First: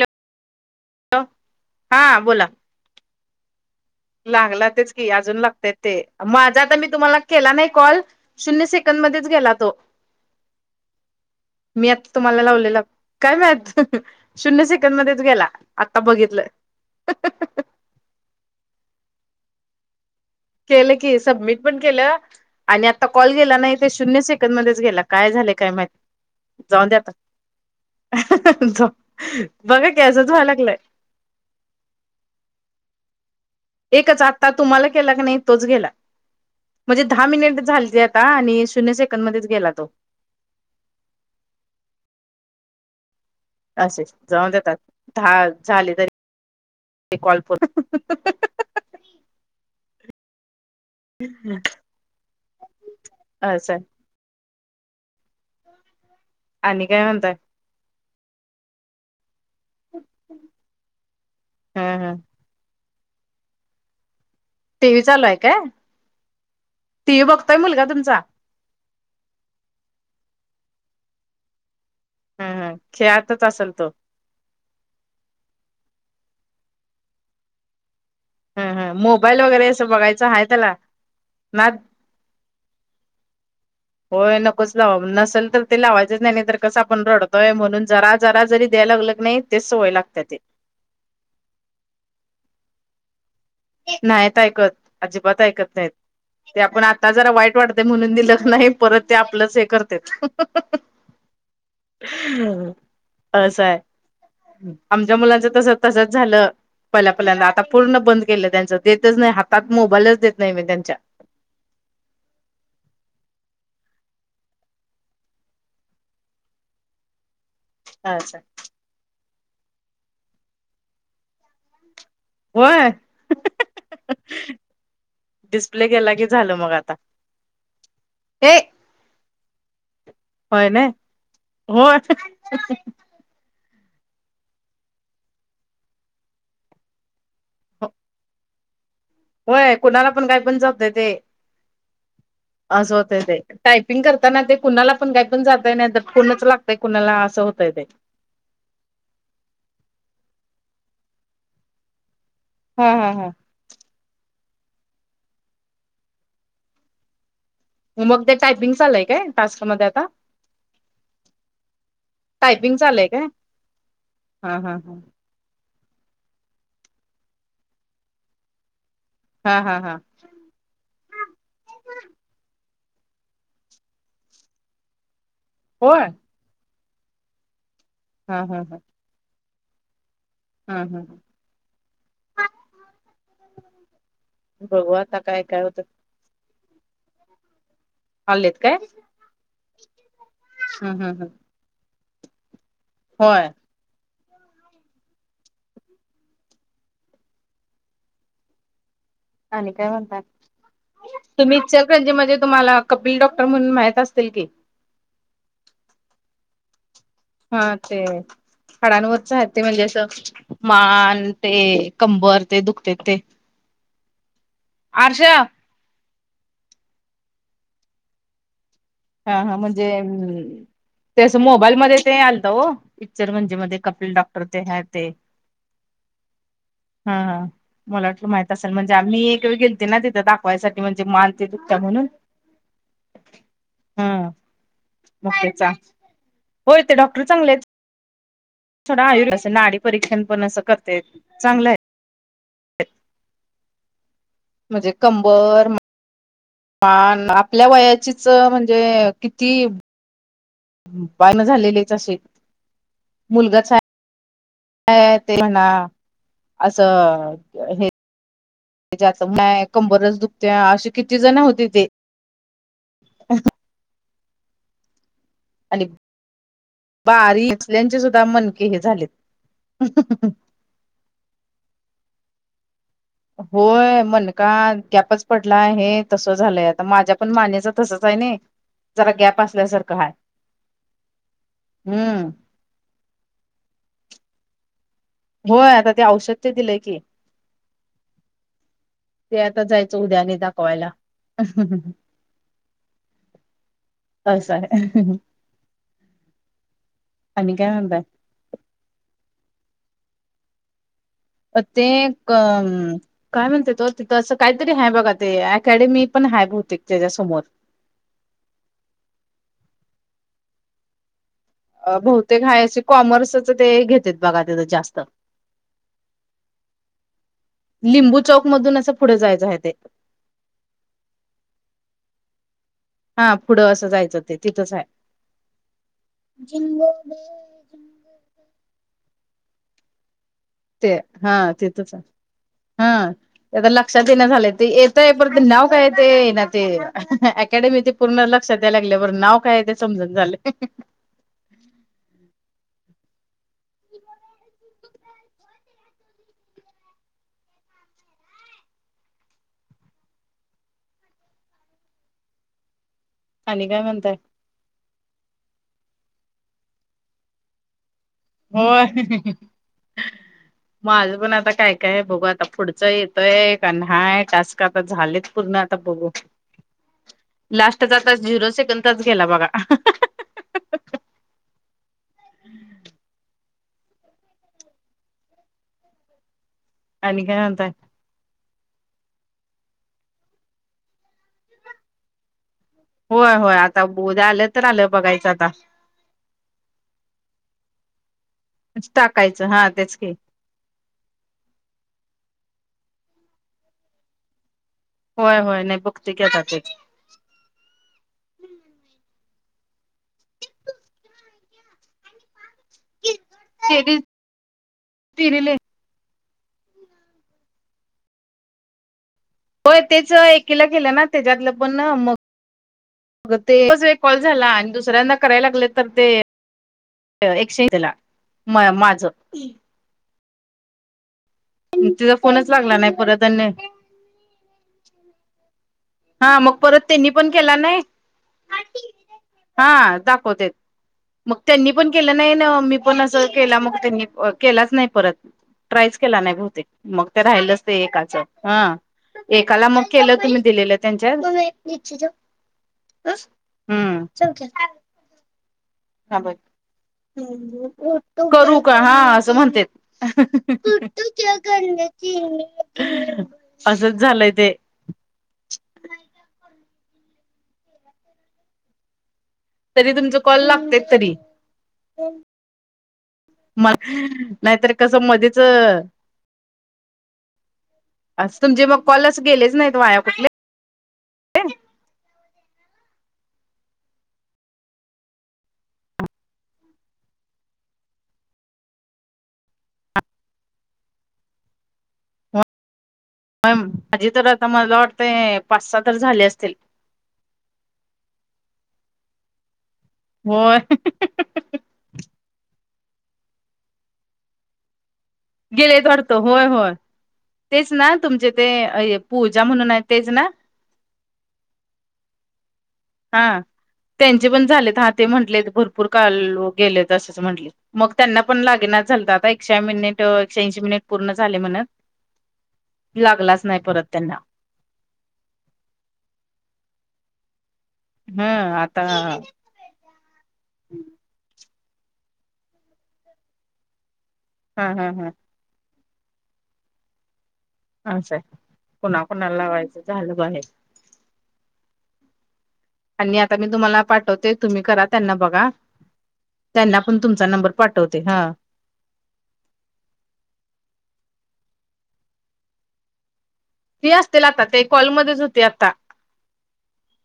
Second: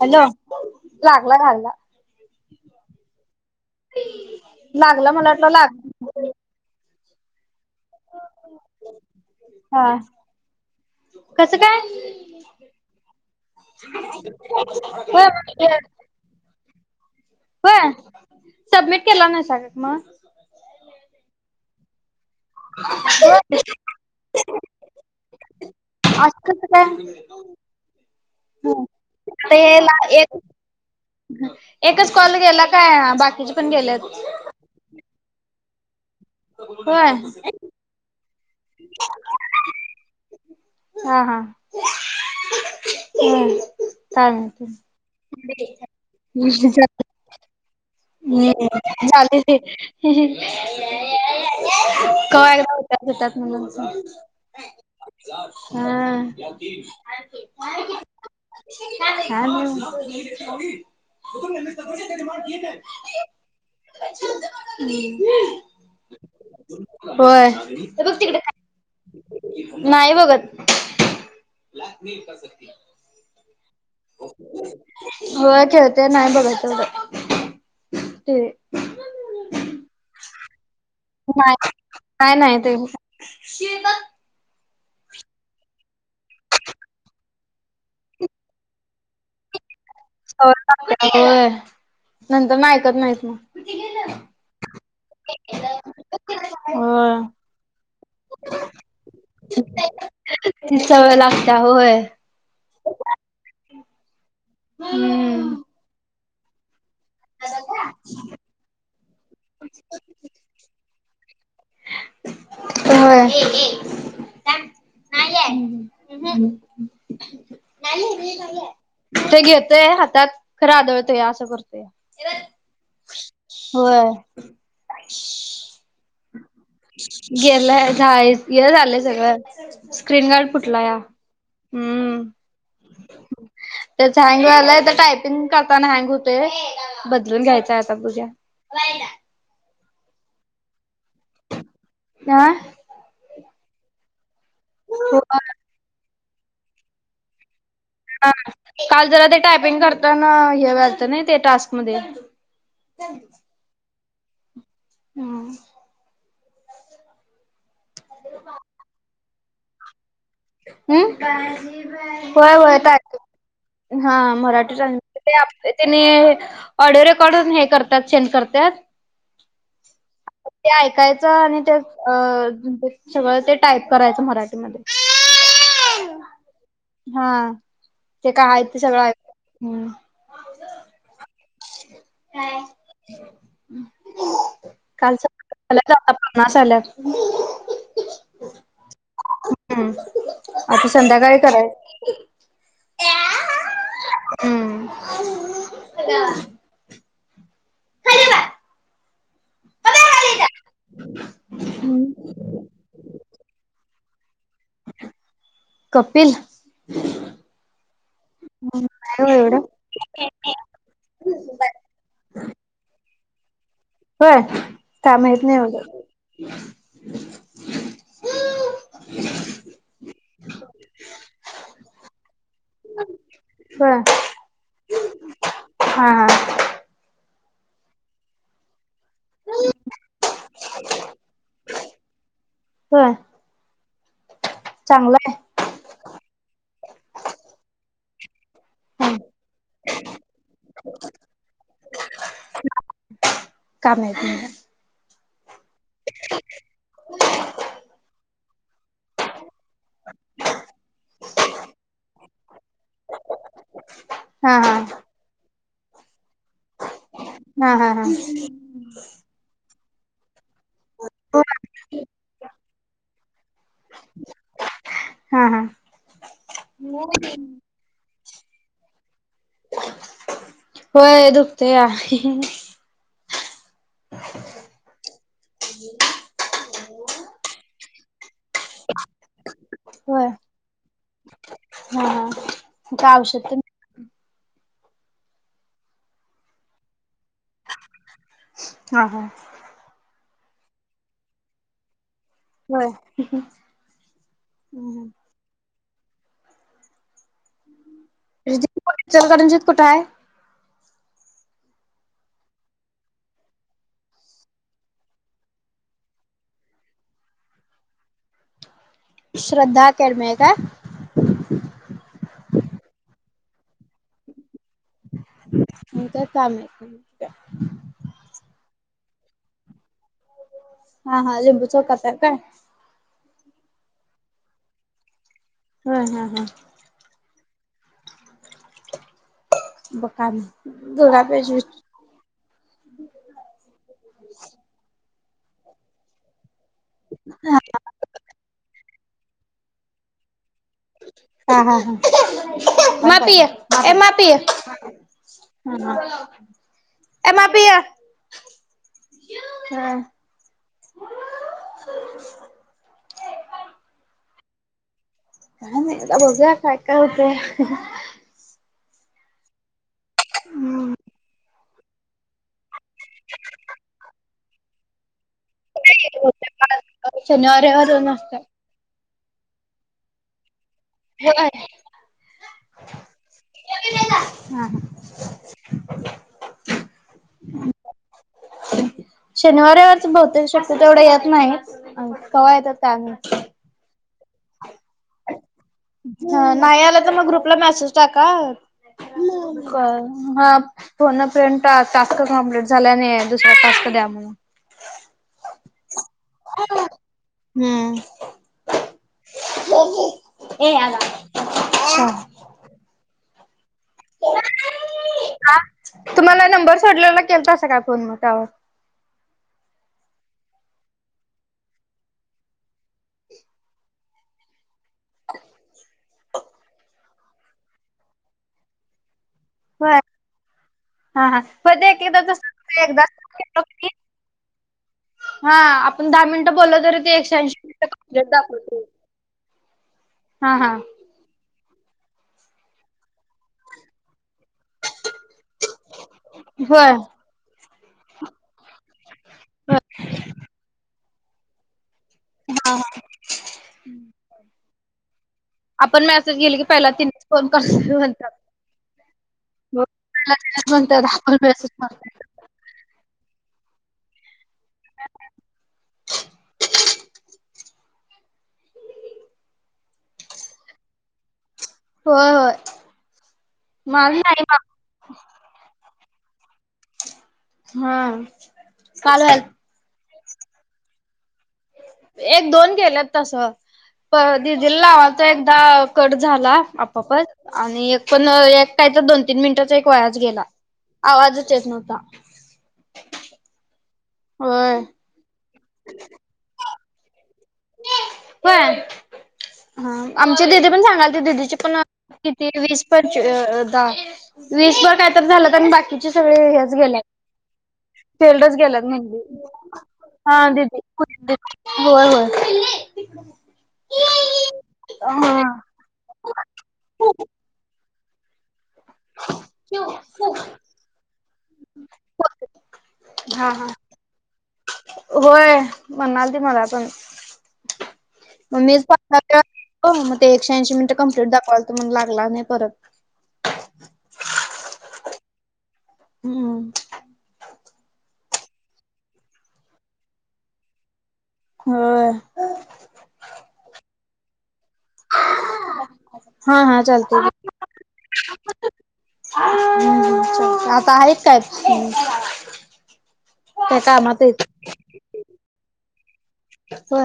Hello लागला घाल्ला. हा बोला लागला तेच की मला अजून वाटलं लागतेय लाग ते माझा आता मी तुम्हाला केला नाही कॉल शून्य सेकंदड मध्येच गेला तो. कस. मी आता तुम्हाला लावलेलं काय माहत. शून्य सेकड मध्ये तू होय गेला आता बघितलं. सब्मिट केला ना सग मग. केलं कि सबमिट पण केलं. आणि आता कॉल गेला नाही ते शून्य सेकंद मध्येच गेला काय झाले काय असं माहिती कसं जाऊन द्याता. काय बघा हे एक कंच्हाला लागलंय. एकच कॉल गेला काय बाकीच्या. एकच आता तुम्हाला केला की नाही तोच गेला म्हणजे होय दहा मिनिट झाली. आणि शून्य सेकंद मध्येच गेला तो. हा हा हम्. असेच जाऊन देतात झाले तरी कॉल प. हम् झाले र. क एकदा होतच होतात म्हणूनच. असं हा आणि काय म्हणताय ल. तुम मु ह ह िमाड क. टी व्ही चालू आहे काय ह. टी व्ही होय बघतोय मुलगा बघ तुमचा तिकडे खा. नाही बघत. ह ह खेळातच असेल तो गळ खेळते नाही बघायत. हम हम मोबाईल वगैरे असं बघायचं आहे त्याला. नाही ना का नाही ते. होय नकोच लावा नसेल तर ते लावायचंच नाही तर कसं आपण रडत. य म्हणून जरा जरा जरी द्याय लाग नाही तेच सवय लागतात ते. नंतर ना ऐकत नाहीत नाग. नाहीत ऐकत अजिबात ऐकत नाहीत. ते आपण आता होय जरा वाईट वाटतं म्हणून दिलं नाही परत ते आपलंच हे करते. आता होय. अस आहे आमच्या मुलांचं हम्म. तस तसच झालं. पहिल्या पहिल्यांदा आता पूर्ण बंद केलं त्यांच देतच नाही हातात मोबाईलच देत नाही म त्यां. होय. नाही आहे. ह अच्छा. ते घेतोय हातात खरं आदळतोय असं करतोय. होय होय डिस्प्ले केला की झालं मग आता. गेलंय झाय हे झालंय सगळं. स्क्रीन गार्ड होय फुटला ना या होय हम्म. त्याच हँग झालंय तर टायपिंग करताना हँग हो. ते बदलून घ्यायच आता पूज्या. होय कुणाला पण काय पण जात नाही ते. आह. टायपिंग करताना ते कुणाला पण हो काय पण टाईप करते. नाहीतर फोनच लागते कुणाला असू दे. हा काल जरा ते टायपिंग करताना हे व्हायलतं ना ते टास्क मध्ये. हा हा हा. हम्म. होमवर्क ते टायपिंग चालय काय टास्कमध्येध्ये आता. हम् होय टायपिंग होयेत चालय काय हा मराठी. तेनी ऑडिओ रेकॉर्डून हे करतात सेंड करतात. हा हा हा ते ऐकायचं आणि ते अ सगळं ते टाईप करायचं मराठीमध्ये होय हा ते हा काय आहेत ते सगळं् हम हम् बघू आता कालच काय काय होतं पना सला आलेत काय हम्म आता हम् हम् हम संध्याकाळी कराय होय ह आणिने काय म्हणता तुम्ही इचलकरंजी म्हणजे तुम्हाला कपिल डॉक्टर म्हणून माहित असतील की कपिल हा ते काय ओ हडांानवरच आहेत एवढं? ते म्हणजे असं मान ते कंबर ते दुखते ते होय काय आरशा माहत नाही बं हा हा म्हणजेम् तेसं मोबाईल मध्ये ते आलत हो पिक्चर म्हणजे मध्ये होय कपिल डॉक्टर ते आहे ते हा हा हा हा मला वाटलं माहित असेल म्हणजे आम्ी एक वेळ गेते ना तिथं दाखवायसाठी म्हणजे मालते दु म्हणून ह हम् मचा हो ते डॉक्टर चांगलेच थोडा हं आयु नाडी परीक्षण पण असं करते चांगलं आहे काम आहे त म्हणजे कंबर मान आपल्या वयाचीच म्हणजे किती ह पाण झालेलेच असे मुलगा हा हा ते म्हणा असं हा हा हा त कंबरच दुखते अे किती जण होते ते अ हा हा बारी इचल्याचे सुद्धा मनके हे झालेत होय दुखते या होय मण का गॅपच पडला हे तसं झालंय आता माझ्या पण मानच तसच आहे ना जरा गॅप असल्यासारखं ह होय हम्म त्या आवश्यक होय आता ते औषध ते दिलंय की ह हा ते आता जायचं उद्याने दाखवायला ब अ स आणिन काय म्हत ्चर करणजित कुठं आहे अ अ काय म्हणते तो तिथं असं काहीतरी हाय बघा ते अकॅडमी पण हाय बते त्याच्यासमोर श्रद्धा केडमय का बहुतेक आहेय असे कॉमर्सच ते घेतेत बघा तथं जास्त [unintelligible] लिंबू चौक मधून असं पुढे जायचं आहे ते. हा हा लिंबू चौकात हाय काय? हा पुढं असं जायचं ते तिथच आहे. हा हा हा ब कामी ते हा तेथच आहे. हा ते लक्षात येईना झालंय ते येतय परत नाव काय ते ना ते अकॅडमीचे पूर्ण लक्षात याला लागल्या पण नाव काय आहे ते समजना झालंय. हा हा हा म पिय ए म पिय! ह ए मा पिय हा! [inaudible] आणि काय म्हणताय? काय नाही आता बघर काय काय होतंय. हो माझ पण आता काय काय आहे बघू आता पुढ येतय का नाय टास्क आता झालेच पूर्ण! आता बघू शनिवार लास्टचा रविवार आता नसतात. झिरो सेकंद गेला बघा! [unintelligible] [inaudible] हा हा! आणि काय म्हणताय? शनिवार रविवारच बहुतेक शक्यतो तेवढ येत नाही कव्हा येतात काय माहित. होय होय आता उद्या आलं तर आलं बघायचं आता. ह नाही आला तर मग ग्रुपला मेसेज टाका टाकायचं हा तेच की कळल हा. फोने फ्रेंड टास्क कमप्लीट झालाय दुसरा टास्क द्या म्हणून. होय होय नाही बघते की आता तेच. हम्म! ए आला [unintelligible] तिरीले तुम्हाला नंबर सोडलेला केलतासां काय फोन मग त्यावर? हो तेच एकीला केलं ना त्याच्यातलं पण मग अग ते एकच वेळ कॉल झाला आणि दुसऱ्यांदा करायला लागले तर ते एकशेला म माझं! होय हा हा! फक्त एक तिचा एकदा होतंय फोनच लागला तसं नाही एकदाच परत आणि केलो की नाही पण दहा हा मिनिटं मग बोललं परत तरी त्यांनी ते पण केला एकशऐंशी नाही मिनिट कम्प्लीट दाखवतय. हा दाखवतेत. मग त्यांनी पण केलं नाही ना मी पण असं केलं मग त्यांनी केलाच नाही परत. ट्रायच केला नाही बहुतेक होय मग ते राहिलच ते एकाचं हं. एकाला होय मग केलं तुम्ही दिलेलं त्यांच्या हा हा हम्म! [inaudible] गेले की पहिला तिनेच फोन करतो म्हणतात करू का हा असं म्हणतेत. हो त्याला त्यालाच म्हणतात आपण मेसेज मारतात. असच झालंय ते! [inaudible] [inaudible] तरी तुमच कॉल लागतेत तरी! होय होय. माझं नाही मा नाहीतर कसं मध्येच हा आस तुमचे मग कॉल आस काल व्हायल गेलेच नाहीत वाया कुठले? एक दोन केलेत तसं. प दि दिल नावता एकदा कट झाला आपपच आणि एक पण एकटायचा दोन तीन मिनिटाचा एक वयाच गेला. आवाजचचेेत न होता. म माझी तर आता मला होय. वाटते पाच सहा तर झाले असतील. होय ह आमच्या होय दिदी पण सांगाल त ददीचे पण किती वीस पर द वीसभर तर झालं आणि गेलेत बाकीचे वाटतं सगळे होय होय. हेच गेल्या. तेच ना तुमचे तेल ते रच गेलात अय म्ही पूजा म्हणून आहे तेच ना हा दीदी होय होय. हा त्यांचे पण झालेत ह ते म्हंटले हा. भरपूर ूर का गेले असं म्हट मग त्यांना पण लागेनाच झालं तर आता एकशे मिनिट एकशे ऐंशी मिनिट पूर्ण झाले म्हणत लागलाच हा नाही हा परत त्यांना होय म्हणाल त मला पण हं आता मममीच प हो मग ते एकश ऐंशी मिनट कं्प्लीट दाखवायलंो मून लागला नाही परत हा हा हा. हम्म. असं आहे कुणाकुणा लावायचं झालं बाहेर. हो. आणि आता मी तुम्हाला पाठवते तुम्ही करा त्यांना बघा हा त्यांना हा पण तुमचा चालतंय की नंबर पाठवते हा. हम्म आता आहेत काय? काय फ्री कामात असतील आहेत आता ते कॉलमध्येध्येच होते आता हो.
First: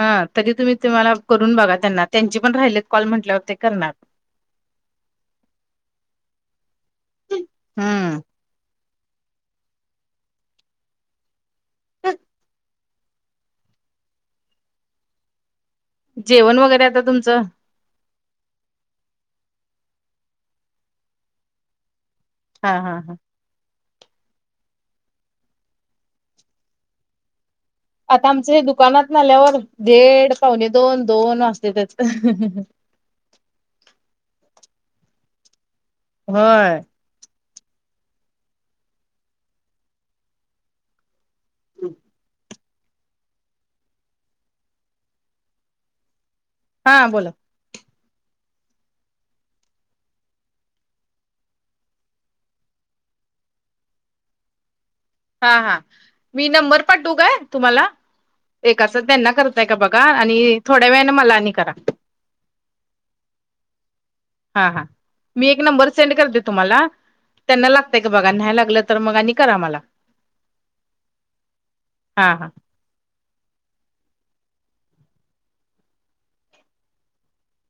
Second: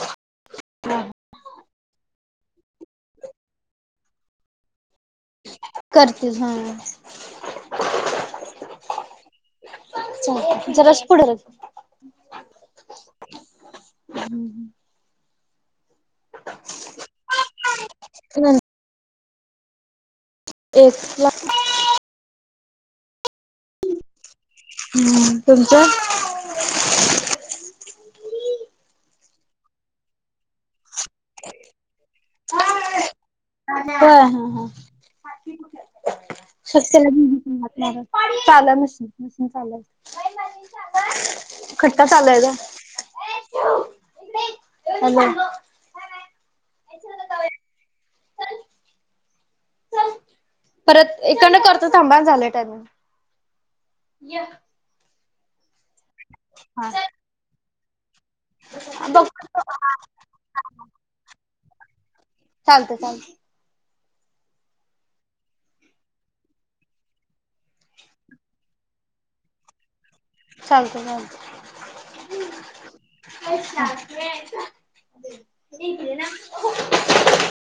ह तरी तुम्ही तुम्हाला करून बघा त्यांना त्यांची पण राहिली कॉल म्हंटल्यावर ते करणार. करतेसग हम्म ज रस पुडल. हम् ह. जेवण वगैरे आता तुमचं? ह एक लाख. हा हा हा. हम्म तुमचं? आता आमचं हे तुमचं? दुकानात नाल्यावर दीड पावणे दोन दोन वाजते त्याच. का हा हा. होय. णार चाल मशीन मशीन चाल. खट्टा चालायचा. हां बोला. परत एकन करत थांबाण झालंय त्यानी ये. हा हा मी नंबर पाठू हा काय तुम्हाला? एचं बघ त्यांना करतय का बघा आणि थोड्या वेळने मलानी करा. चालतंय [inaudible] हा हा मी एक नंबर सेंड करते तुम्हाला? त्यांना लागतय की बघा न्याय लागलं तर मग आणि करा मला चालत मल. हां हां. अ ना.